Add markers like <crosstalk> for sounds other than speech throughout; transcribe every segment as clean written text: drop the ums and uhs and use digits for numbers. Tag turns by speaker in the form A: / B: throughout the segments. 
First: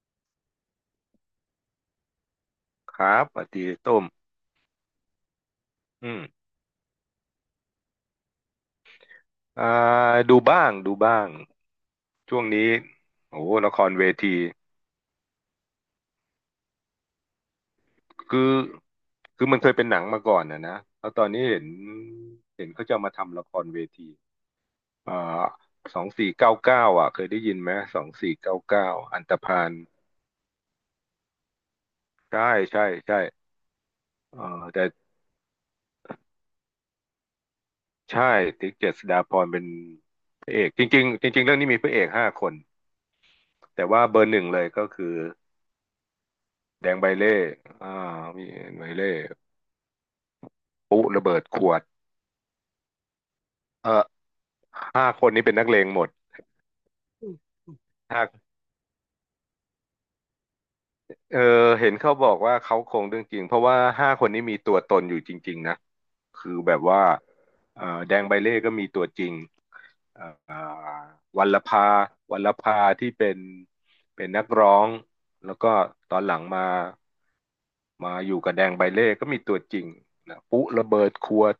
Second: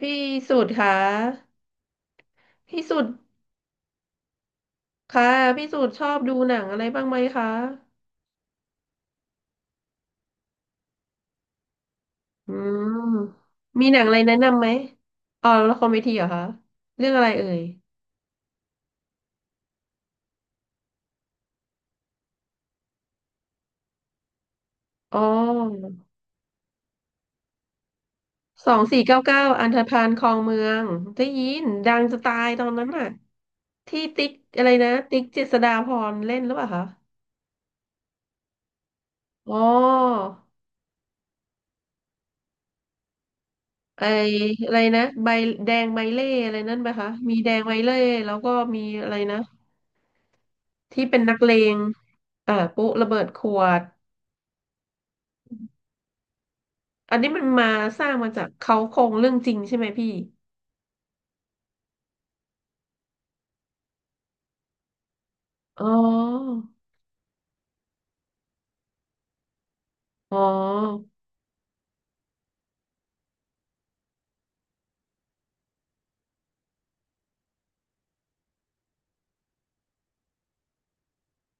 A: พี่สุดคะพี่
B: ค
A: สุด
B: รับสวัสดีต้ม
A: คะพี่สุดชอ
B: อื
A: บ
B: ม
A: ดูหนังอะไรบ้างไหมคะ
B: อ่าดูบ้างดูบ้างช่วง
A: อื
B: นี้
A: ม
B: โอ้โหละค
A: มี
B: ร
A: หนั
B: เว
A: งอะไรแนะ
B: ที
A: นำไหมอ๋อละครเวทีเหรอคะเรื่องอะไรเอ่ย
B: คือคือมันเคยเป็นหนังมาก่อนนะแล้วตอนนี้เห็นเขาจะเอามาทำละครเวที
A: อ๋
B: อ่
A: อ
B: าสองสี่เก้าเก้าอ่ะเคยได้ยินไหมสองสี่เก้า
A: สอง
B: เก้า
A: สี่เก้า
B: อันต
A: เก้า
B: พา
A: อัน
B: ล
A: ธพาลคลองเมืองได้ยินดังจะตา
B: ใช่
A: ยตอน
B: ใช่
A: นั้นน่ะ
B: ใช่
A: ที่ติ๊ก
B: เออ
A: อะไร
B: แต่
A: นะติ๊กเจษฎาพรเล่นหรือเปล่าคะ
B: ใช่ติ๊กเจษฎาพร
A: อ๋อ
B: เป็นพระเอกจริงๆจริงๆเรื่องนี้มีพระเอกห้าคนแต่
A: ไอ
B: ว่าเบอร์หนึ่งเลย
A: อะไร
B: ก็
A: นะ
B: คือ
A: ใบแดงใบเล่อะไรนั่นไห
B: แด
A: ม
B: งใบ
A: คะ
B: เล่
A: มีแดงใบ
B: อ่า
A: เล่แล้ว
B: มี
A: ก็มี
B: ใบเล่
A: อะไรนะ
B: ปุ๊
A: ที่เป็น
B: ระ
A: นั
B: เบิ
A: ก
B: ด
A: เล
B: ขว
A: ง
B: ด
A: ปุ๊ระเบิดขวด
B: เออห้าคนนี้เป็นนักเลงหมด
A: อันนี้มันมาสร้าง
B: หา
A: มาจา
B: ก
A: กเขาโครงเรื่องจริงใช่ไหมพี่
B: เออเห็นเขาบอกว่าเขาคงเรื่องจริงเพราะว่าห้าคนนี้มีตัวตนอยู่จริงๆ นะ
A: อ๋อ
B: คือแบบว่าแดงใบเล่ก็มีตัวจริง เอ่อ
A: อ๋อ
B: วัลลภาวัลลภาที่เป็นนักร้องแล้วก็ตอนหลังมาอยู่กับแดงใบเล่ก็มีตัวจริงนะปุ๊ระเบิดขวด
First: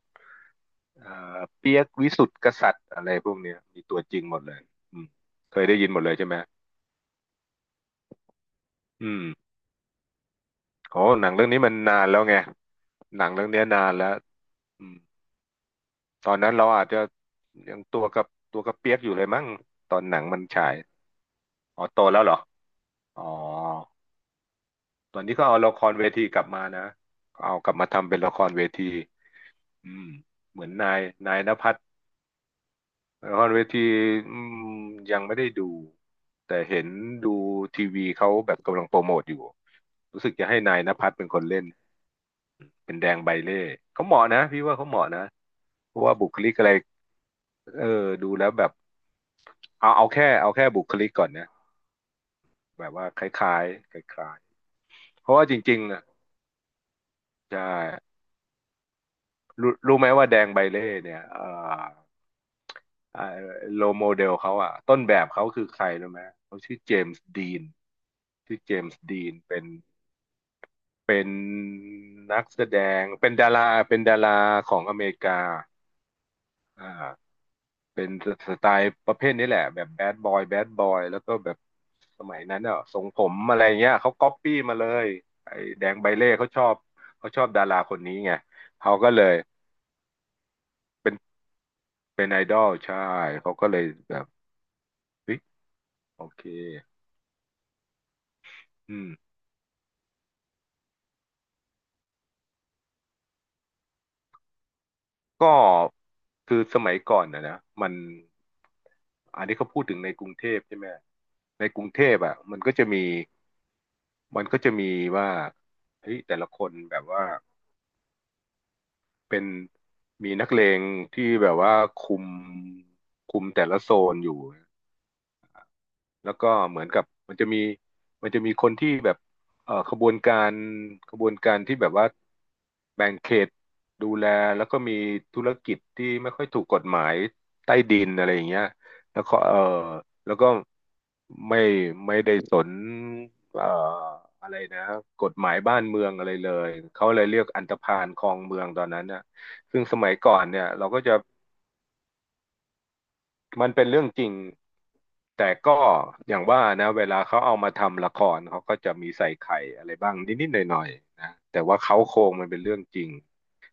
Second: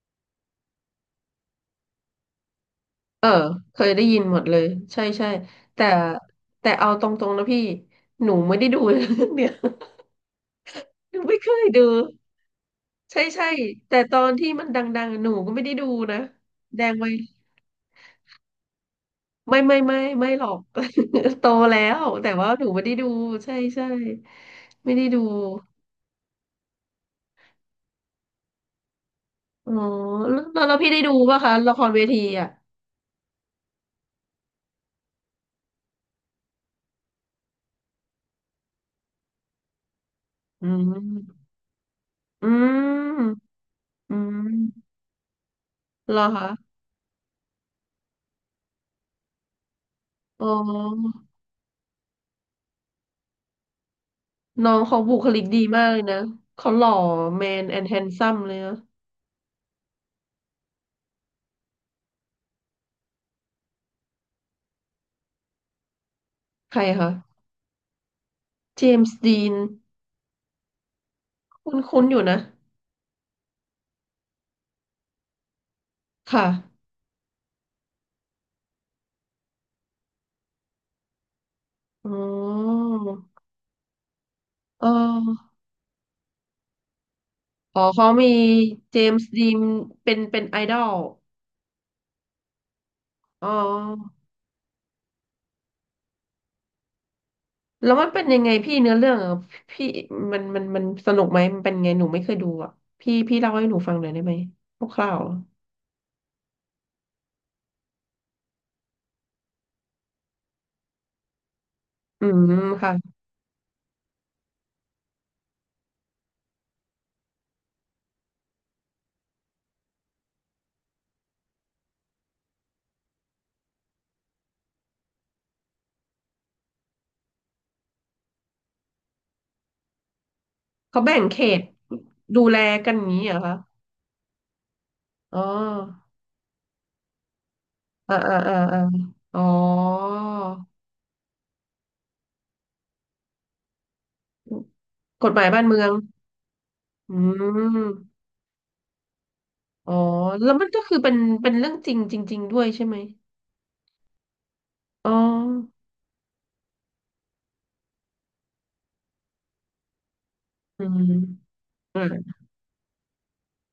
B: เอ่เปียกวิสุทธิ์กษัตริย์อะไร
A: เอ
B: พ
A: อ
B: วกเนี้ย
A: เค
B: มี
A: ย
B: ตัว
A: ได้
B: จ
A: ยิ
B: ริ
A: น
B: งห
A: ห
B: ม
A: มด
B: ดเล
A: เล
B: ย
A: ย
B: อื
A: ใช่
B: ม
A: ใช่
B: เคยได้
A: แต่
B: ยินหมดเลยใช่ไหม
A: แต่เอาตรงๆนะพี่หนูไม่ได้ดูเรื่
B: อืม
A: องเนี่ย
B: โอ้
A: <laughs> หนู
B: หนัง
A: ไม่
B: เรื่อ
A: เค
B: งนี้
A: ย
B: มัน
A: ดู
B: นานแล้วไงห
A: ใช่
B: นังเรื่
A: ใช่
B: องเนี้ยนาน
A: แต่
B: แล้ว
A: ตอนที่มันด
B: อืม
A: ังๆหนูก็ไม่ได้ดูนะ
B: ตอนนั้นเรา
A: แด
B: อาจ
A: ง
B: จะ
A: ไหม
B: ยังตัวกับเปียกอยู่เลยมั้ง
A: ไม่ไม่
B: ต
A: ไม่
B: อนหนัง
A: ไม่
B: มัน
A: หรอก
B: ฉาย
A: <laughs> โตแล้
B: อ๋อโต
A: ว
B: แล้ว
A: แต่
B: เหรอ
A: ว่าหนูไม่ได้ดู
B: อ๋อ
A: ใช่ใช่ไม่ได้
B: ต
A: ดู
B: อนนี้ก็เอาละครเวทีกลับมานะเอากลับมาทำเป็นละครเวที
A: อ๋อ
B: อืม
A: แล้ว
B: เห
A: แล้
B: มื
A: ว
B: อน
A: แล้ว
B: นา
A: พี่ได้
B: ย
A: ดู
B: นา
A: ป่ะ
B: ยณ
A: คะ
B: ภั
A: ละ
B: ทร
A: ครเวทีอ่ะ
B: ละครเวทีอืมยังไม่ได้ดูแต่เห็นดูทีวีเขาแบบกำลังโปรโมทอยู่รู้สึกจะให้
A: อื
B: นายณภัทรเป็นคน
A: ม
B: เล่น
A: อื
B: เป็นแดง
A: ม
B: ใบเล่เขา
A: อื
B: เหมาะ
A: ม
B: นะพี่ว่าเขาเหมาะนะเพราะว่า
A: เหรอ
B: บุค
A: คะ
B: ลิกอะไรเออดูแล้วแบบเอาเอาแค่
A: อ๋อ
B: เอาแค่บุคลิกก่อนนะแบบว่าคล้ายๆคล้าย
A: น้องเขาบุ
B: ๆ
A: ค
B: เพราะ
A: ลิก
B: ว่าจ
A: ดี
B: ริง
A: มาก
B: ๆ
A: เลย
B: อ่ะ
A: นะ เขาหล่อแม
B: ใช่
A: นแอนด์แฮนซัมเลยนะ
B: รู้ไหมว่าแดงใบเล่เนี่ยอ อ่าโลโมเดลเขาอ่ะต้นแบบเขาคือใครรู้ไหมเขา
A: ใค
B: ชื่อ
A: ร
B: เจม
A: คะ
B: ส์ดีนชื่อเจ
A: เจ
B: ม
A: ม
B: ส์ดี
A: ส์
B: น
A: ดีน
B: เป็น
A: คุ้นๆอยู่นะ
B: นักแสดงเป็นดาราของอเมริกา
A: ค่ะ
B: อ่าเป็นสไตล์ประเภทนี้แหละแบบแบดบอยแบดบอยแล้วก็แบบ
A: อ๋
B: สมัยนั้น
A: อ
B: อ่ะทรงผมอะไรเงี้ยเขาก๊อปปี้มา
A: เอ
B: เลย
A: อ
B: ไอ้แดงใบเล่เขาชอบดารา
A: อ๋อ
B: คน
A: เขา
B: นี้
A: มี
B: ไงเขา
A: เจ
B: ก็
A: ม
B: เล
A: ส์
B: ย
A: ดีนเป็นเป็นไอดอล
B: เป็นเป็นไอดอลใช่
A: อ๋อ
B: เขาก็เลยแบบเฮ้ยโอเค
A: แล้วมันเป็นยังไงพี่เนื้
B: อื
A: อ
B: ม
A: เรื่องอ่ะพี่มันมันมันสนุกไหมมันเป็นไงหนูไม่เคยดูอ่ะพี่พี่เล่าให้หนูฟังหน่อยได้ไหมคร่าวๆอะ
B: ก็คือสมัยก่อนนะมันอันนี้เขาพูดถึงในกรุงเทพใช่ไหมในกรุงเทพ
A: อื
B: อ่ะ
A: มค่ะ
B: มันก็จะมีว่าเฮ้ยแต่ละคนแบบว่าเป็นมีนักเลงที่แบบว่าคุมคุมแต่ละโซนอยู่ แล้วก็เหมือนกับมันจะมีมันจะมีคนที่แบบเอ่อขบวนการ
A: เขา
B: ข
A: แบ่ง
B: บว
A: เข
B: นการ
A: ต
B: ที่แบบว่า
A: ดูแลกันอย่า
B: แบ่
A: ง
B: ง
A: นี้
B: เข
A: เหรอ
B: ต
A: คะ
B: ดูแลแล้วก็มี
A: อ๋อ
B: ธุรกิจที่ไม่ค่อยถูกกฎหมายใต้ดิน
A: อ่า
B: อะไร
A: อ่า
B: อย่าง
A: อ่า
B: เงี้ย
A: อา
B: แล้วก็
A: อ๋อ
B: แล้วก็ไม่ไม่ได้สนเอ่ออะไรนะก
A: กฎ
B: ฎ
A: หมา
B: ห
A: ย
B: มาย
A: บ้าน
B: บ้า
A: เมื
B: น
A: อง
B: เมืองอะไรเลยเขา
A: อื
B: เลยเรียกอันธ
A: ม
B: พาลครองเมืองตอนนั้นน่ะซึ่ง
A: อ๋อ
B: สมัยก่อน
A: แล้ว
B: เนี่
A: มั
B: ย
A: นก็
B: เรา
A: คือ
B: ก็
A: เป็
B: จะ
A: นเป็นเรื่องจริงจริงๆด้วยใช่ไหม
B: มันเป็นเรื่องจริง
A: อ๋อ
B: แต่ก็อย่างว่านะเวลาเขาเอามาทำละครเขาก็จะมีใส่ไข่อะไรบ้างนิดๆหน่
A: อื
B: อย
A: ม
B: ๆนะแต่ว่าเขา
A: อื
B: โครง
A: ม
B: มันเป็นเรื่องจริง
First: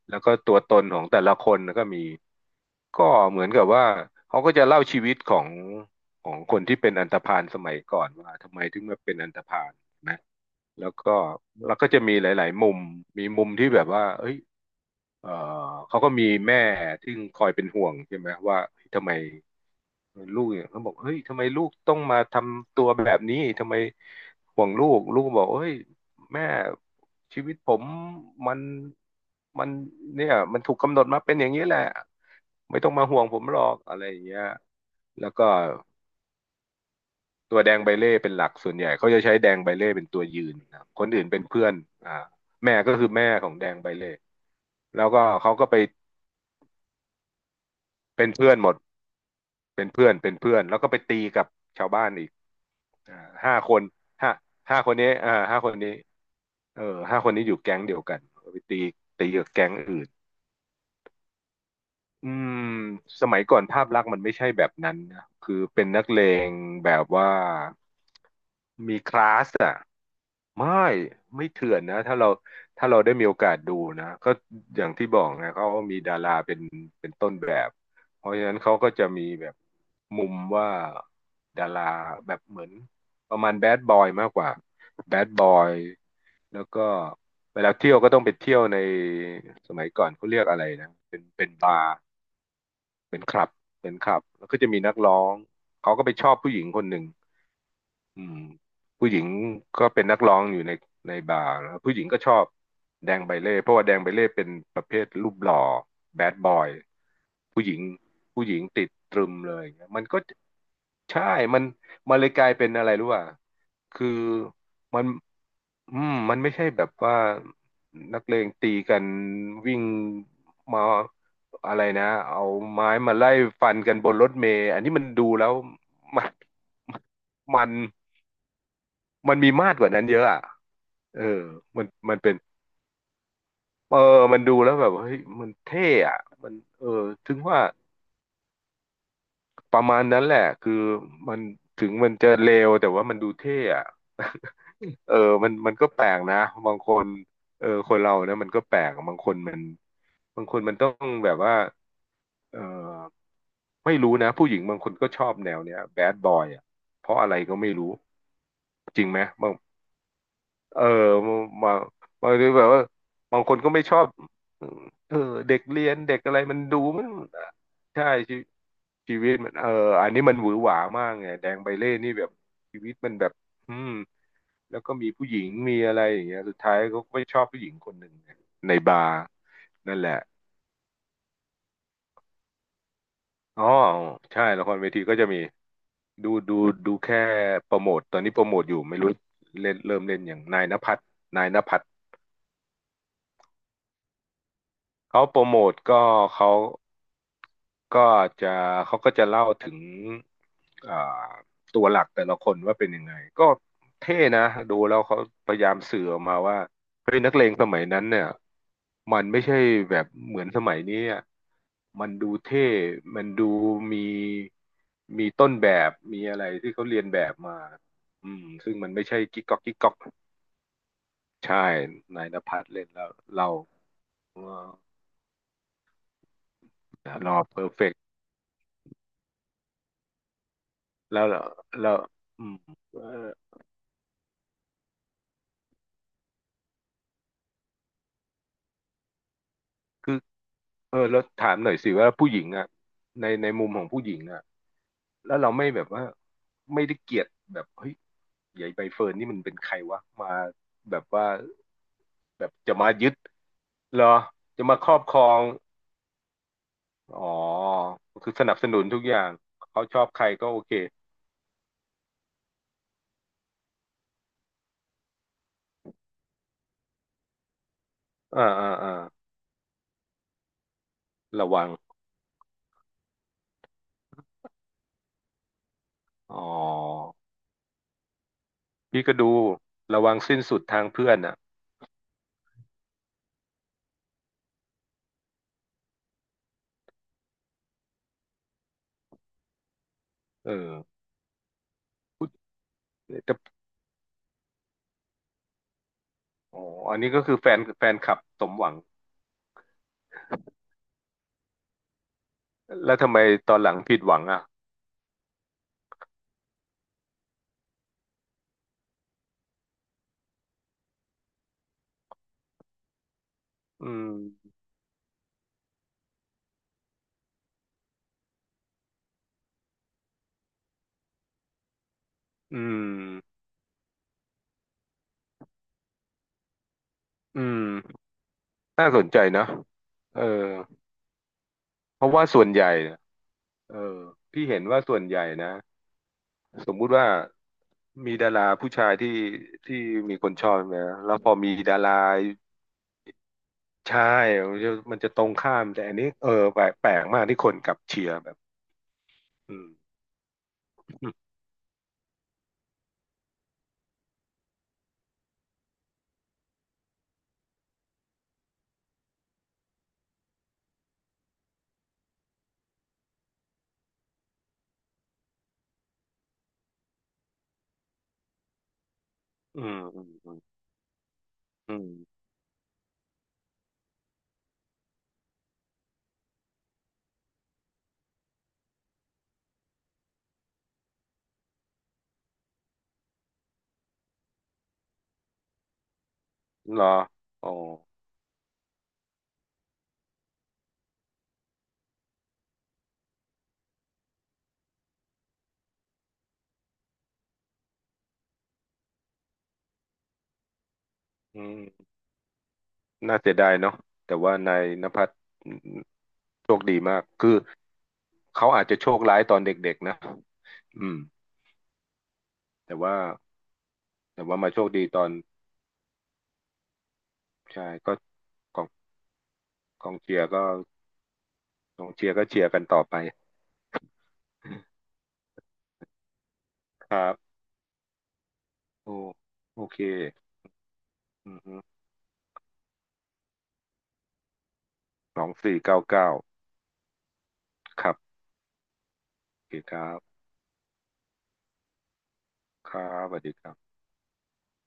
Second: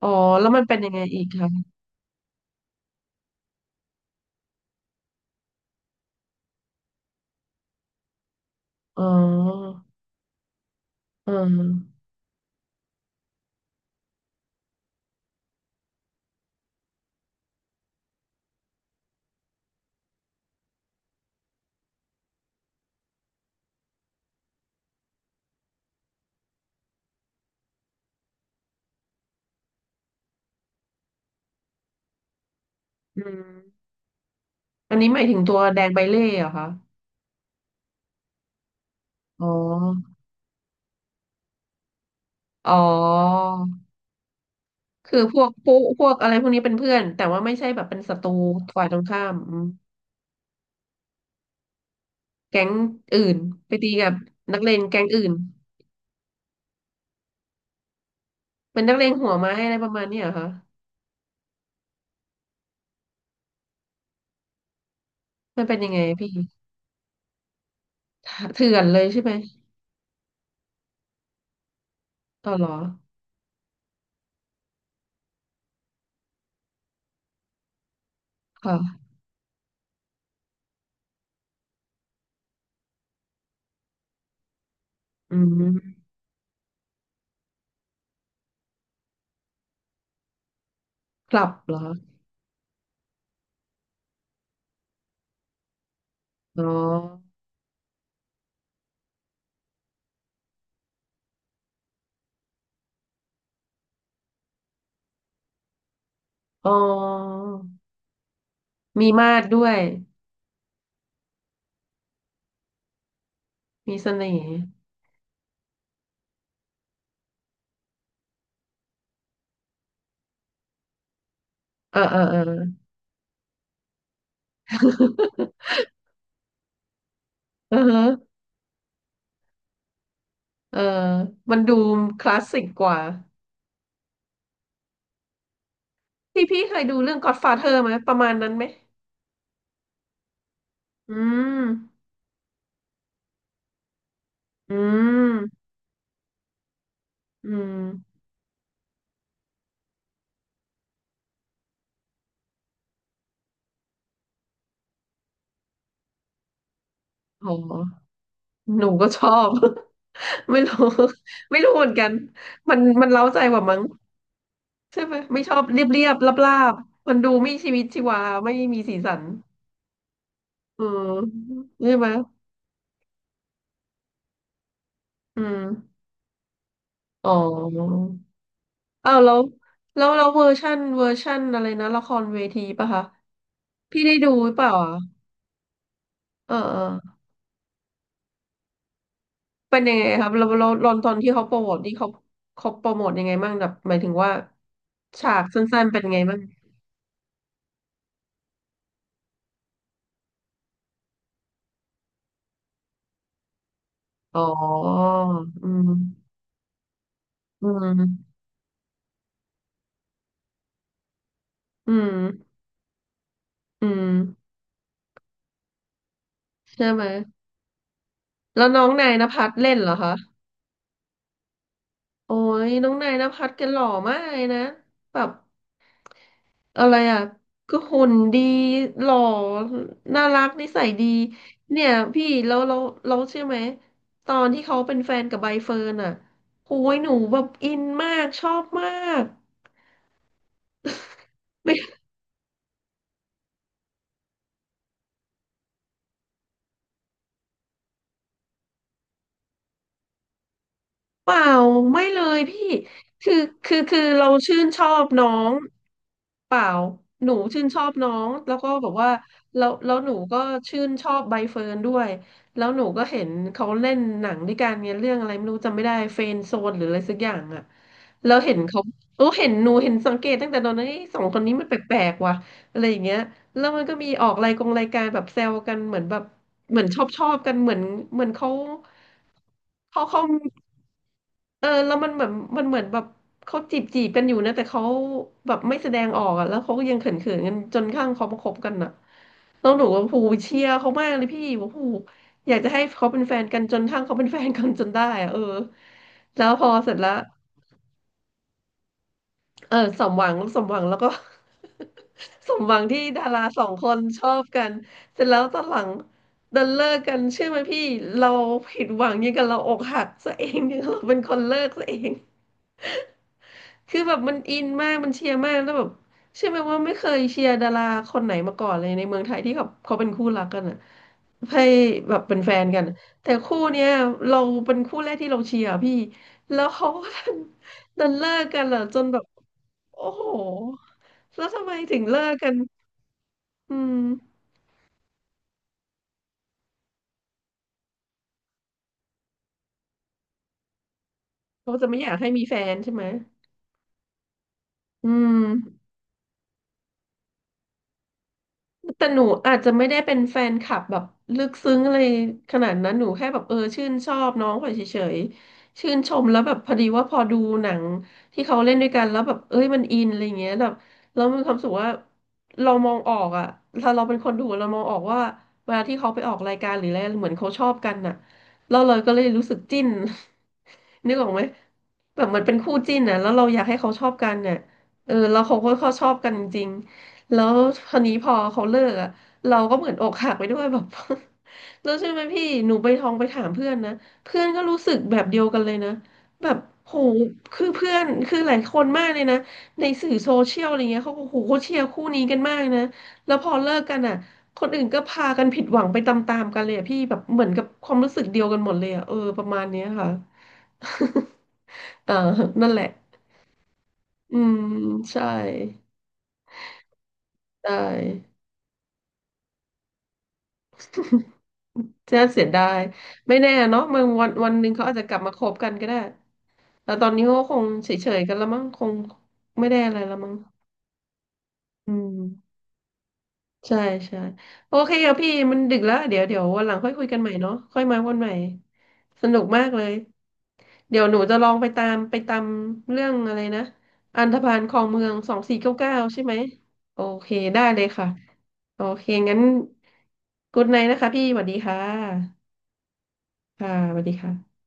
A: อ๋อ
B: แล้วก็
A: แล้ว
B: ตัว
A: มัน
B: ต
A: เป็น
B: น
A: ยัง
B: ข
A: ไง
B: องแต่
A: อีก
B: ละคน
A: คะ
B: ก็มีก็เหมือนกับว่าเขาก็จะเล่าชีวิตของคนที่เป็นอันธพาลสมัยก่อนว่าทำไมถึงมา
A: อ๋
B: เป็นอันธพาล
A: อ
B: นะแล้วก็
A: อืม
B: จะมีหลายๆมุมมีมุมที่แบบว่าเอ้ย เอ่อเขาก็มีแม่ที่คอยเป็นห่วงใช่ไหมว่าเฮ้ยทำไมลูกเนี่ยเขาบอกเฮ้ยทำไมลูกต้องมาทำตัวแบบนี้ทำไมห่วงลูกลูกก็บอกเฮ้ยแม่ชีวิตผมมันมันเนี่ยมันถูกกำหนดมาเป็นอย่างนี้แหละไม่ต้องมาห่
A: อื
B: วงผมหรอก
A: ม
B: อะไรอย่างเงี้ย
A: อันนี้หมาย
B: แล้ว
A: ถึง
B: ก็
A: ตัวแดงใบเล่เหรอคะ
B: ตัวแดงใบเล่เป็นหลักส่วนใหญ่เขาจะใช้
A: อ๋อ
B: แดงใบเล่เป็นตัวยืนนะคนอื่นเป็นเพื่อนอ่า
A: อ๋อ
B: แม่ก็คือแม่ของแดงใบเล่แล้วก็
A: พวก
B: เขาก็
A: ปุ๊
B: ไป
A: พวกอะไรพวกนี้เป็นเพื่อนแต่ว่าไม่ใช่แบบเป็นศัต
B: เป็
A: รู
B: นเพื่อนหมด
A: ฝ่ายตรงข้ามอืม
B: เป็นเพื่อน เป็นเพื่อน แล้วก็ไปตีกับชาวบ้านอีก
A: แก๊ง
B: อ่า
A: อื่น
B: ห้าค
A: ไป
B: น
A: ตีกับ
B: ห้า
A: นักเล
B: ห้า
A: ง
B: คน
A: แก๊ง
B: นี้
A: อื่น
B: ห้าคนนี้เออห้าคนนี้อยู่แก๊งเดียวกันไปตี
A: เป็นนักเลง
B: ตี
A: หัว
B: กับ
A: ไม้
B: แก๊
A: อะ
B: ง
A: ไรประ
B: อื่
A: มาณ
B: น
A: เนี้ยเหรอคะ
B: อืมสมัยก่อนภาพลักษณ์มันไม่ใช่แบบนั้นนะคือ
A: มันเป็น
B: เป็น
A: ยังไง
B: นักเล
A: พี่
B: งแบบว่า
A: เถื่อน
B: มี
A: เลย
B: ค
A: ใช่
B: ลา
A: ไหม
B: สอะไม่ไม่เถื่อนนะ
A: ต่ออเหรอ
B: ถ้าเราได้มีโอกาสดูนะก็อย่างที่บอกนะเขามีดาราเป็นต้นแบบเพราะฉะนั้นเขาก็
A: ค่ะ
B: จะมีแบบมุมว่าดาราแบบเหมือนประมาณแบดบอยมากกว่าแบด
A: อื
B: บอย
A: ม
B: แล้วก็เวลาเที่ยวก็ต้องไปเที่ยวในสมัยก่อนเขาเรียกอะไรนะเป็น
A: กลั
B: เป็
A: บ
B: นบา
A: เหรอ
B: ร์ เป็นคลับ เป็นคลับ แล้วก็จะมีนักร้อง เขาก็ไปชอบผู้ห
A: อ๋
B: ญิง
A: อ
B: คนหนึ่งอืมผู้หญิงก็เป็นนักร้องอยู่ในบาร์แล้วผู้หญิงก็ชอบแดงใบเล่ เพราะว่าแดงใบเล่เป็นประเภทรูปหล่อแบดบอ
A: อ๋
B: ย
A: อ
B: ผู้หญิงติด
A: มี
B: ตรึม
A: มาด
B: เลย
A: ด้
B: อ
A: ว
B: ย่าง
A: ย
B: เงี้ยมันก็ ใช่ มันมันเลยกลายเป็นอะไรรู้ป่ะ
A: มี
B: คื
A: เส
B: อ
A: น่ห์
B: มันมันไม่ใช่แบบว่านักเลงตีกันวิ่งมาอะไร
A: เออ
B: นะ
A: เออเออ
B: เอาไม้มาไล่ฟันกันบนรถเมล์อันนี้มันดูแล้วมันมั
A: <laughs>
B: น
A: อือฮะ
B: มันมีมาดกว่านั้นเยอะอ่ะ
A: เออ
B: เออ
A: มันดู
B: มัน
A: ค
B: เป็น
A: ลาสสิกกว่า
B: เออมันดูแล้วแบบเฮ้ยมันเท่อะ
A: พี่
B: มัน
A: พี่เคยดูเรื่อง
B: ถึงว่า
A: Godfather ไหมประมาณนั้นไหม
B: ประมาณนั้นแหละคือ
A: อื
B: มัน
A: ม
B: ถึงมันจะเลวแต่ว่ามันดูเท่อะ
A: อื
B: เออมัน
A: ม
B: มันก็แปลกนะ บางคน
A: อื
B: เออ
A: ม
B: คนเราเนี่ยมันก็แปลกบางคนมันบางคนมันต้องแบบว่าเออไม่รู้นะ ผู้หญิงบางคนก็ชอบแนวเนี้ยแบดบอยอ่ะเพราะอะไรก็ไม่
A: โห
B: รู้
A: หนู
B: จริ
A: ก็
B: งไห
A: ช
B: ม
A: อ
B: บา
A: บ
B: ง
A: <laughs> ไม่รู้
B: เออมาง
A: ไม่รู้
B: บาง
A: เหมือนกัน
B: ทีแบบ
A: มัน
B: ว่า
A: มันเร้าใจ
B: บางค
A: ก
B: น
A: ว่า
B: ก็
A: มั้ง
B: ไม่ชอบ
A: ใช่ไห
B: เอ
A: ม
B: อ
A: ไม่ช
B: เด็
A: อ
B: ก
A: บเรี
B: เรี
A: ยบ
B: ยน
A: เรีย
B: เด็
A: บ
B: ก
A: รา
B: อะ
A: บ
B: ไร
A: รา
B: มัน
A: บ
B: ดูมั
A: ๆ
B: น
A: มันดูไม่ชีวิตชี
B: ใช่
A: วา
B: ชี
A: ไม่มีสีสั
B: ชี
A: น
B: วิตมันอันนี้มันหวือหวา
A: เออ
B: มากไงแดงใบเล่
A: ใช่ไหม
B: นี่แบบชีวิตมันแบบอืม แล้วก็มีผู้หญิ
A: อื
B: ง
A: ม
B: มีอะไรอย่างเงี้ยสุดท้ายเขาก็ไป
A: อ๋อ
B: ชอบผู้หญิงคนหนึ่งเนี่ยในบา
A: อ้า
B: ร์
A: วแล้ว
B: นั่น
A: แล้
B: แห
A: ว
B: ละ
A: แล้วเวอร์ชันเวอร์ชันอะไรนะละครเวทีป่ะคะ
B: อ๋อ
A: พี่ได้ดู
B: ใช่
A: หรือเป
B: ละค
A: ล่า
B: รเว
A: อ่ะ
B: ทีก็จะมีดู
A: เอ
B: ดูดูแค่
A: อ
B: โปรโมทตอนนี้โปรโมทอยู่ไม่รู้เล่น
A: เป็นยั
B: เริ่
A: ง
B: ม
A: ไง
B: เล่น
A: ครั
B: อ
A: บ
B: ย่าง
A: เรา
B: นาย
A: เรา
B: ณ
A: เรา
B: ภัทร
A: ตอนที่
B: นา
A: เขา
B: ย
A: โป
B: ณ
A: รโม
B: ภั
A: ท
B: ทร
A: นี่เขาเขาโปรโมทยังไงบ้างแบบหมายถึงว่า
B: เขา
A: ฉา
B: โปร
A: ก
B: โมท
A: สั้นๆเป็น
B: ก็
A: ยังไงบ้าง
B: เขา ก็จะเขาก็จะเล่าถึงอ่าตัวหลักแต่ละคนว่าเป็นยังไงก็เท่
A: อ๋อ
B: นะดูแล้วเขาพยา
A: อื
B: ยาม
A: ม
B: สื่อออกมาว่าเฮ้ยนักเลงส
A: อื
B: มัยนั้นเนี่ย
A: ม
B: มันไม่ใช่แบบเหมือนสมัยนี้อะ
A: อื
B: มันดู
A: ม
B: เท่มันดู
A: อื
B: มี
A: ม
B: ต้นแบบมีอะไรที่
A: ใช่
B: เขาเรี
A: ไห
B: ย
A: ม
B: นแบบมาอืม
A: แล้ว
B: ซึ่ง
A: น้อ
B: มั
A: ง
B: นไม่
A: นาย
B: ใช่
A: ณภัทรเล่
B: กิ๊
A: น
B: ก
A: เห
B: ก๊
A: ร
B: อ
A: อ
B: ก
A: คะ
B: ใช่นาย
A: โอ้
B: ณภัทร
A: ย
B: เล่
A: น้
B: น
A: อง
B: แล้
A: นา
B: ว
A: ยณภั
B: เรา
A: ทรแกหล่อมากเล
B: เอ
A: ยนะ
B: อ
A: แบบ อะไรอ่ะ
B: รอเพอร์
A: ก็
B: เฟก
A: หุ่
B: ต์
A: นดีหล่อน่ารักนิสัยดี
B: แล้วแ
A: เนี่
B: ล้
A: ย
B: ว
A: พี่
B: อื
A: แล้
B: ม
A: วเรา
B: เออ
A: เราเชื่อไหมตอนที่เขาเป็นแฟนกับใบเฟิร์นอ่ะโอ้ยหนูแบบอินมากชอบมาก
B: คือ เออแล้วถามหน่อยสิว่าผู้หญิงอ่ะในมุมของผู้หญิงอ่ะแล้วเราไม่แบบว่าไม่ได้เกลียดแบบเฮ้ยใหญ่ใบเฟิร์นนี่มันเป็นใครวะมาแบบว่า
A: เปล่าไม่เลย
B: แบบ
A: พี่
B: จะมายึด
A: คือคื
B: เหร
A: อ
B: อ
A: เราชื่
B: จะ
A: น
B: มา
A: ช
B: ค
A: อ
B: รอบ
A: บ
B: คร
A: น้
B: อ
A: อ
B: ง
A: งเปล่า
B: อ๋อ
A: หนูชื่นชอบน้อง
B: คือส
A: แล้
B: นั
A: ว
B: บส
A: ก็
B: นุน
A: บอก
B: ทุก
A: ว่า
B: อย่าง
A: แล้ว
B: เขา
A: แล้
B: ช
A: ว
B: อ
A: ห
B: บ
A: นู
B: ใคร
A: ก็
B: ก็โอเค
A: ชื่นชอบใบเฟิร์นด้วยแล้วหนูก็เห็นเขาเล่นหนังด้วยกันเนี่ยเรื่องอะไรไม่รู้จำไม่ได้เฟรนด์โซนหรืออะไรสักอย่างอะแล้ว
B: อ่า
A: เห็น
B: อ่า
A: เขา
B: อ่า
A: โอ้เห็นหนูเห็นสังเกตตั้งแต่ตอนนั้นเอ้ยสองคน
B: ระ
A: นี้มั
B: วั
A: น
B: ง
A: แปลกๆว่ะอะไรอย่างเงี้ยแล้วมันก็มีออกรายกงรายการแบบแซวกันเหมือนแบบ
B: อ๋อ
A: เหมือนชอบชอบกันเหมือนเหมือนเขา
B: พี่ก็ดู
A: เขา
B: ระวัง
A: เขา
B: สิ้นสุดทางเพื่อนอ่ะ
A: เออแล้วมันเหมือนมันเหมือนแบบเขาจีบจีบกันอยู่นะแต่เขาแบบไม่แสดงออกอะแล้วเขาก็ยังเขินเขินกันจนข้างเขามาคบกันอะแล้วหนูว่าผู
B: เออ
A: เชียร์เขามากเลยพี่ว่าผูอยากจะให้เขาเป็น
B: แต่
A: แฟนกันจนทั้งเขาเป็นแฟนกันจนได้อะเออแล้ว
B: อ๋อ
A: พอเสร็
B: อั
A: จ
B: น
A: แล้
B: นี้
A: ว
B: ก็คือแฟนคลับสมหวัง
A: เออสมหวังสมหวังแล้วก็ <laughs> สมหวัง
B: แล้ว
A: ที่
B: ทำไม
A: ดารา
B: ตอ
A: ส
B: น
A: อ
B: ห
A: ง
B: ลัง
A: ค
B: ผิ
A: น
B: ดหวั
A: ช
B: ง
A: อ
B: อ่ะ
A: บกันเสร็จแล้วตอนหลังดันเลิกกันเชื่อไหมพี่เราผิดหวังยิ่งกันเราอกหักซะเองเนี่ยเราเป็นคนเลิกซะเอง
B: อื
A: <laughs> คือแบบมัน
B: ม
A: อินมากมันเชียร์มากแล้วแบบเชื่อไหมว่าไม่เคยเชียร์ดาราคนไหนมาก่อนเลยในเมืองไทยที่เขาเป็นคู่รักกันอ่ะให้แบบเป็นแฟ
B: อื
A: นกัน
B: ม
A: แต่คู่เนี้ยเราเป็นคู่แรกที่เราเชียร์พี่แล้วเขาก็
B: อืม
A: ดันเลิกกันเหรอ
B: น่า
A: จ
B: ส
A: น
B: น
A: แบ
B: ใจ
A: บ
B: นะ
A: โอ้
B: เออ
A: โหแล้วทำไมถึ
B: เพ
A: ง
B: ราะ
A: เลิ
B: ว่า
A: ก
B: ส่ว
A: กั
B: น
A: น
B: ใหญ่
A: อื
B: ออ
A: ม
B: พี่เห็นว่าส่วนใหญ่นะ สมมุติว่ามีดาราผู้ชายที่ที่มีคนชอบนะแล้วพอมี
A: เขา
B: ดา
A: จะไม่
B: รา
A: อยากให้มีแฟนใช่ไหม
B: ชายมันจะมัน
A: อื
B: จะตรงข้าม
A: ม
B: แต่อันนี้เออแปลกมากที่คนกลับเชียร์แบบ
A: แต่หนูอา
B: อื
A: จ
B: ม
A: จะไม่ได้เป็นแฟนคลับแบบ
B: อืม
A: ลึกซึ้งอะไรขนาดนั้นหนูแค่แบบชื่นชอบน้องเขาเฉยๆชื่นชมแล้วแบบพอดีว่าพอดูหนังที่เขาเล่นด้วยกันแล้วแบบเอ้ยมันอินอะไรเงี้ยแบบแล้วมีความรู้สุขว่าเรามองออกอะถ้าเราเป็นคนดูเรามองออกว่าเวลาที่เขาไปออกรายการหรืออะไรเหมือนเขาชอบกันน่ะแล้วเราเลยก็เลยรู้สึก
B: อืม
A: จิ้น
B: อืม
A: <laughs> นึกออกไหม
B: อื
A: แบ
B: ม
A: บมันเป็นคู่จิ้นน่ะแล้วเราอยากให้เขาชอบกันเนี่ยเออแล้วเขาชอบกันจริง แล้วคราวนี้พอเขาเลิกอ่ะเราก็เหมือนอกหักไปด้วยแบบ <laughs> แล้วใช่ไหมพี่หนูไปทองไปถามเพื่อนนะเพื่อนก็รู้สึกแบบเดียวกันเลยนะแบบ
B: เหรอ
A: โห
B: อ๋อ
A: คือเพื่อนคือหลายคนมากเลยนะในสื่อโซเชียลอะไรเงี้ยเขาก็โหเขาเชียร์คู่นี้กันมากนะแล้วพอเลิกกันอ่ะคนอื่นก็พากันผิดหวังไปตามๆกันเลยอะพี่แบบเหมือนกับความรู้สึกเดียวกันหมดเลยอ่ะเออประมาณเนี้ยค่ะ
B: อืม
A: <laughs> เออนั่นแหละ
B: น่าเสียดายเนาะแต่ว่า
A: อื
B: นา
A: ม
B: ยณภัทร
A: ใช่
B: โชคดีมากคือ
A: ใช่
B: เขาอาจจะโชคร้ายตอนเด็กๆนะอืม
A: น่าเสียดา
B: แต่
A: ย
B: ว่า
A: ไม่แน่เนาะมัน
B: แต่
A: วัน
B: ว่า
A: วั
B: มา
A: น
B: โช
A: ห
B: ค
A: นึ่งเขา
B: ดี
A: อาจ
B: ตอ
A: จะ
B: น
A: กลับมาคบกันก็ได้แต่ตอนนี้เขาก็ค
B: ใช่
A: งเฉ
B: ก็
A: ยๆกันแล้ว
B: ก
A: มั้ง
B: อง
A: คงไม่ได้
B: ก
A: อะ
B: อง
A: ไรแล้
B: เชี
A: ว
B: ยร์
A: มั้ง
B: ก็กอ
A: อื
B: งเชียร์ก็เชียร์
A: ม
B: กันต่อไป
A: ใช่ใช่โอเคครับพี่มันดึกแล้วเดี๋ยววันหลัง
B: ค
A: ค่อย
B: รั
A: คุยกันใหม่
B: บ
A: เนาะค่อยมาวันใหม่
B: โอ
A: สนุก
B: โอ
A: มาก
B: เค
A: เลยเดี๋ยวหนู
B: อื
A: จะ
B: อ
A: ลอง
B: ฮึ
A: ไปตามเรื่องอะไรนะอันธพาลคลองเมือง
B: สอง
A: สอง
B: สี่
A: สี่เก้า
B: เก้า
A: เก้า
B: เก้า
A: ใช่ไหมโอเคได้เล
B: ค
A: ย
B: รั
A: ค่ะ
B: บ
A: โอเคงั้น
B: โอเคครับ
A: g ุ d ไน h t นะคะพี่สวัสดีค่ะ
B: ครับสวัสดีครับ
A: ค่ะสวัสดีค่ะ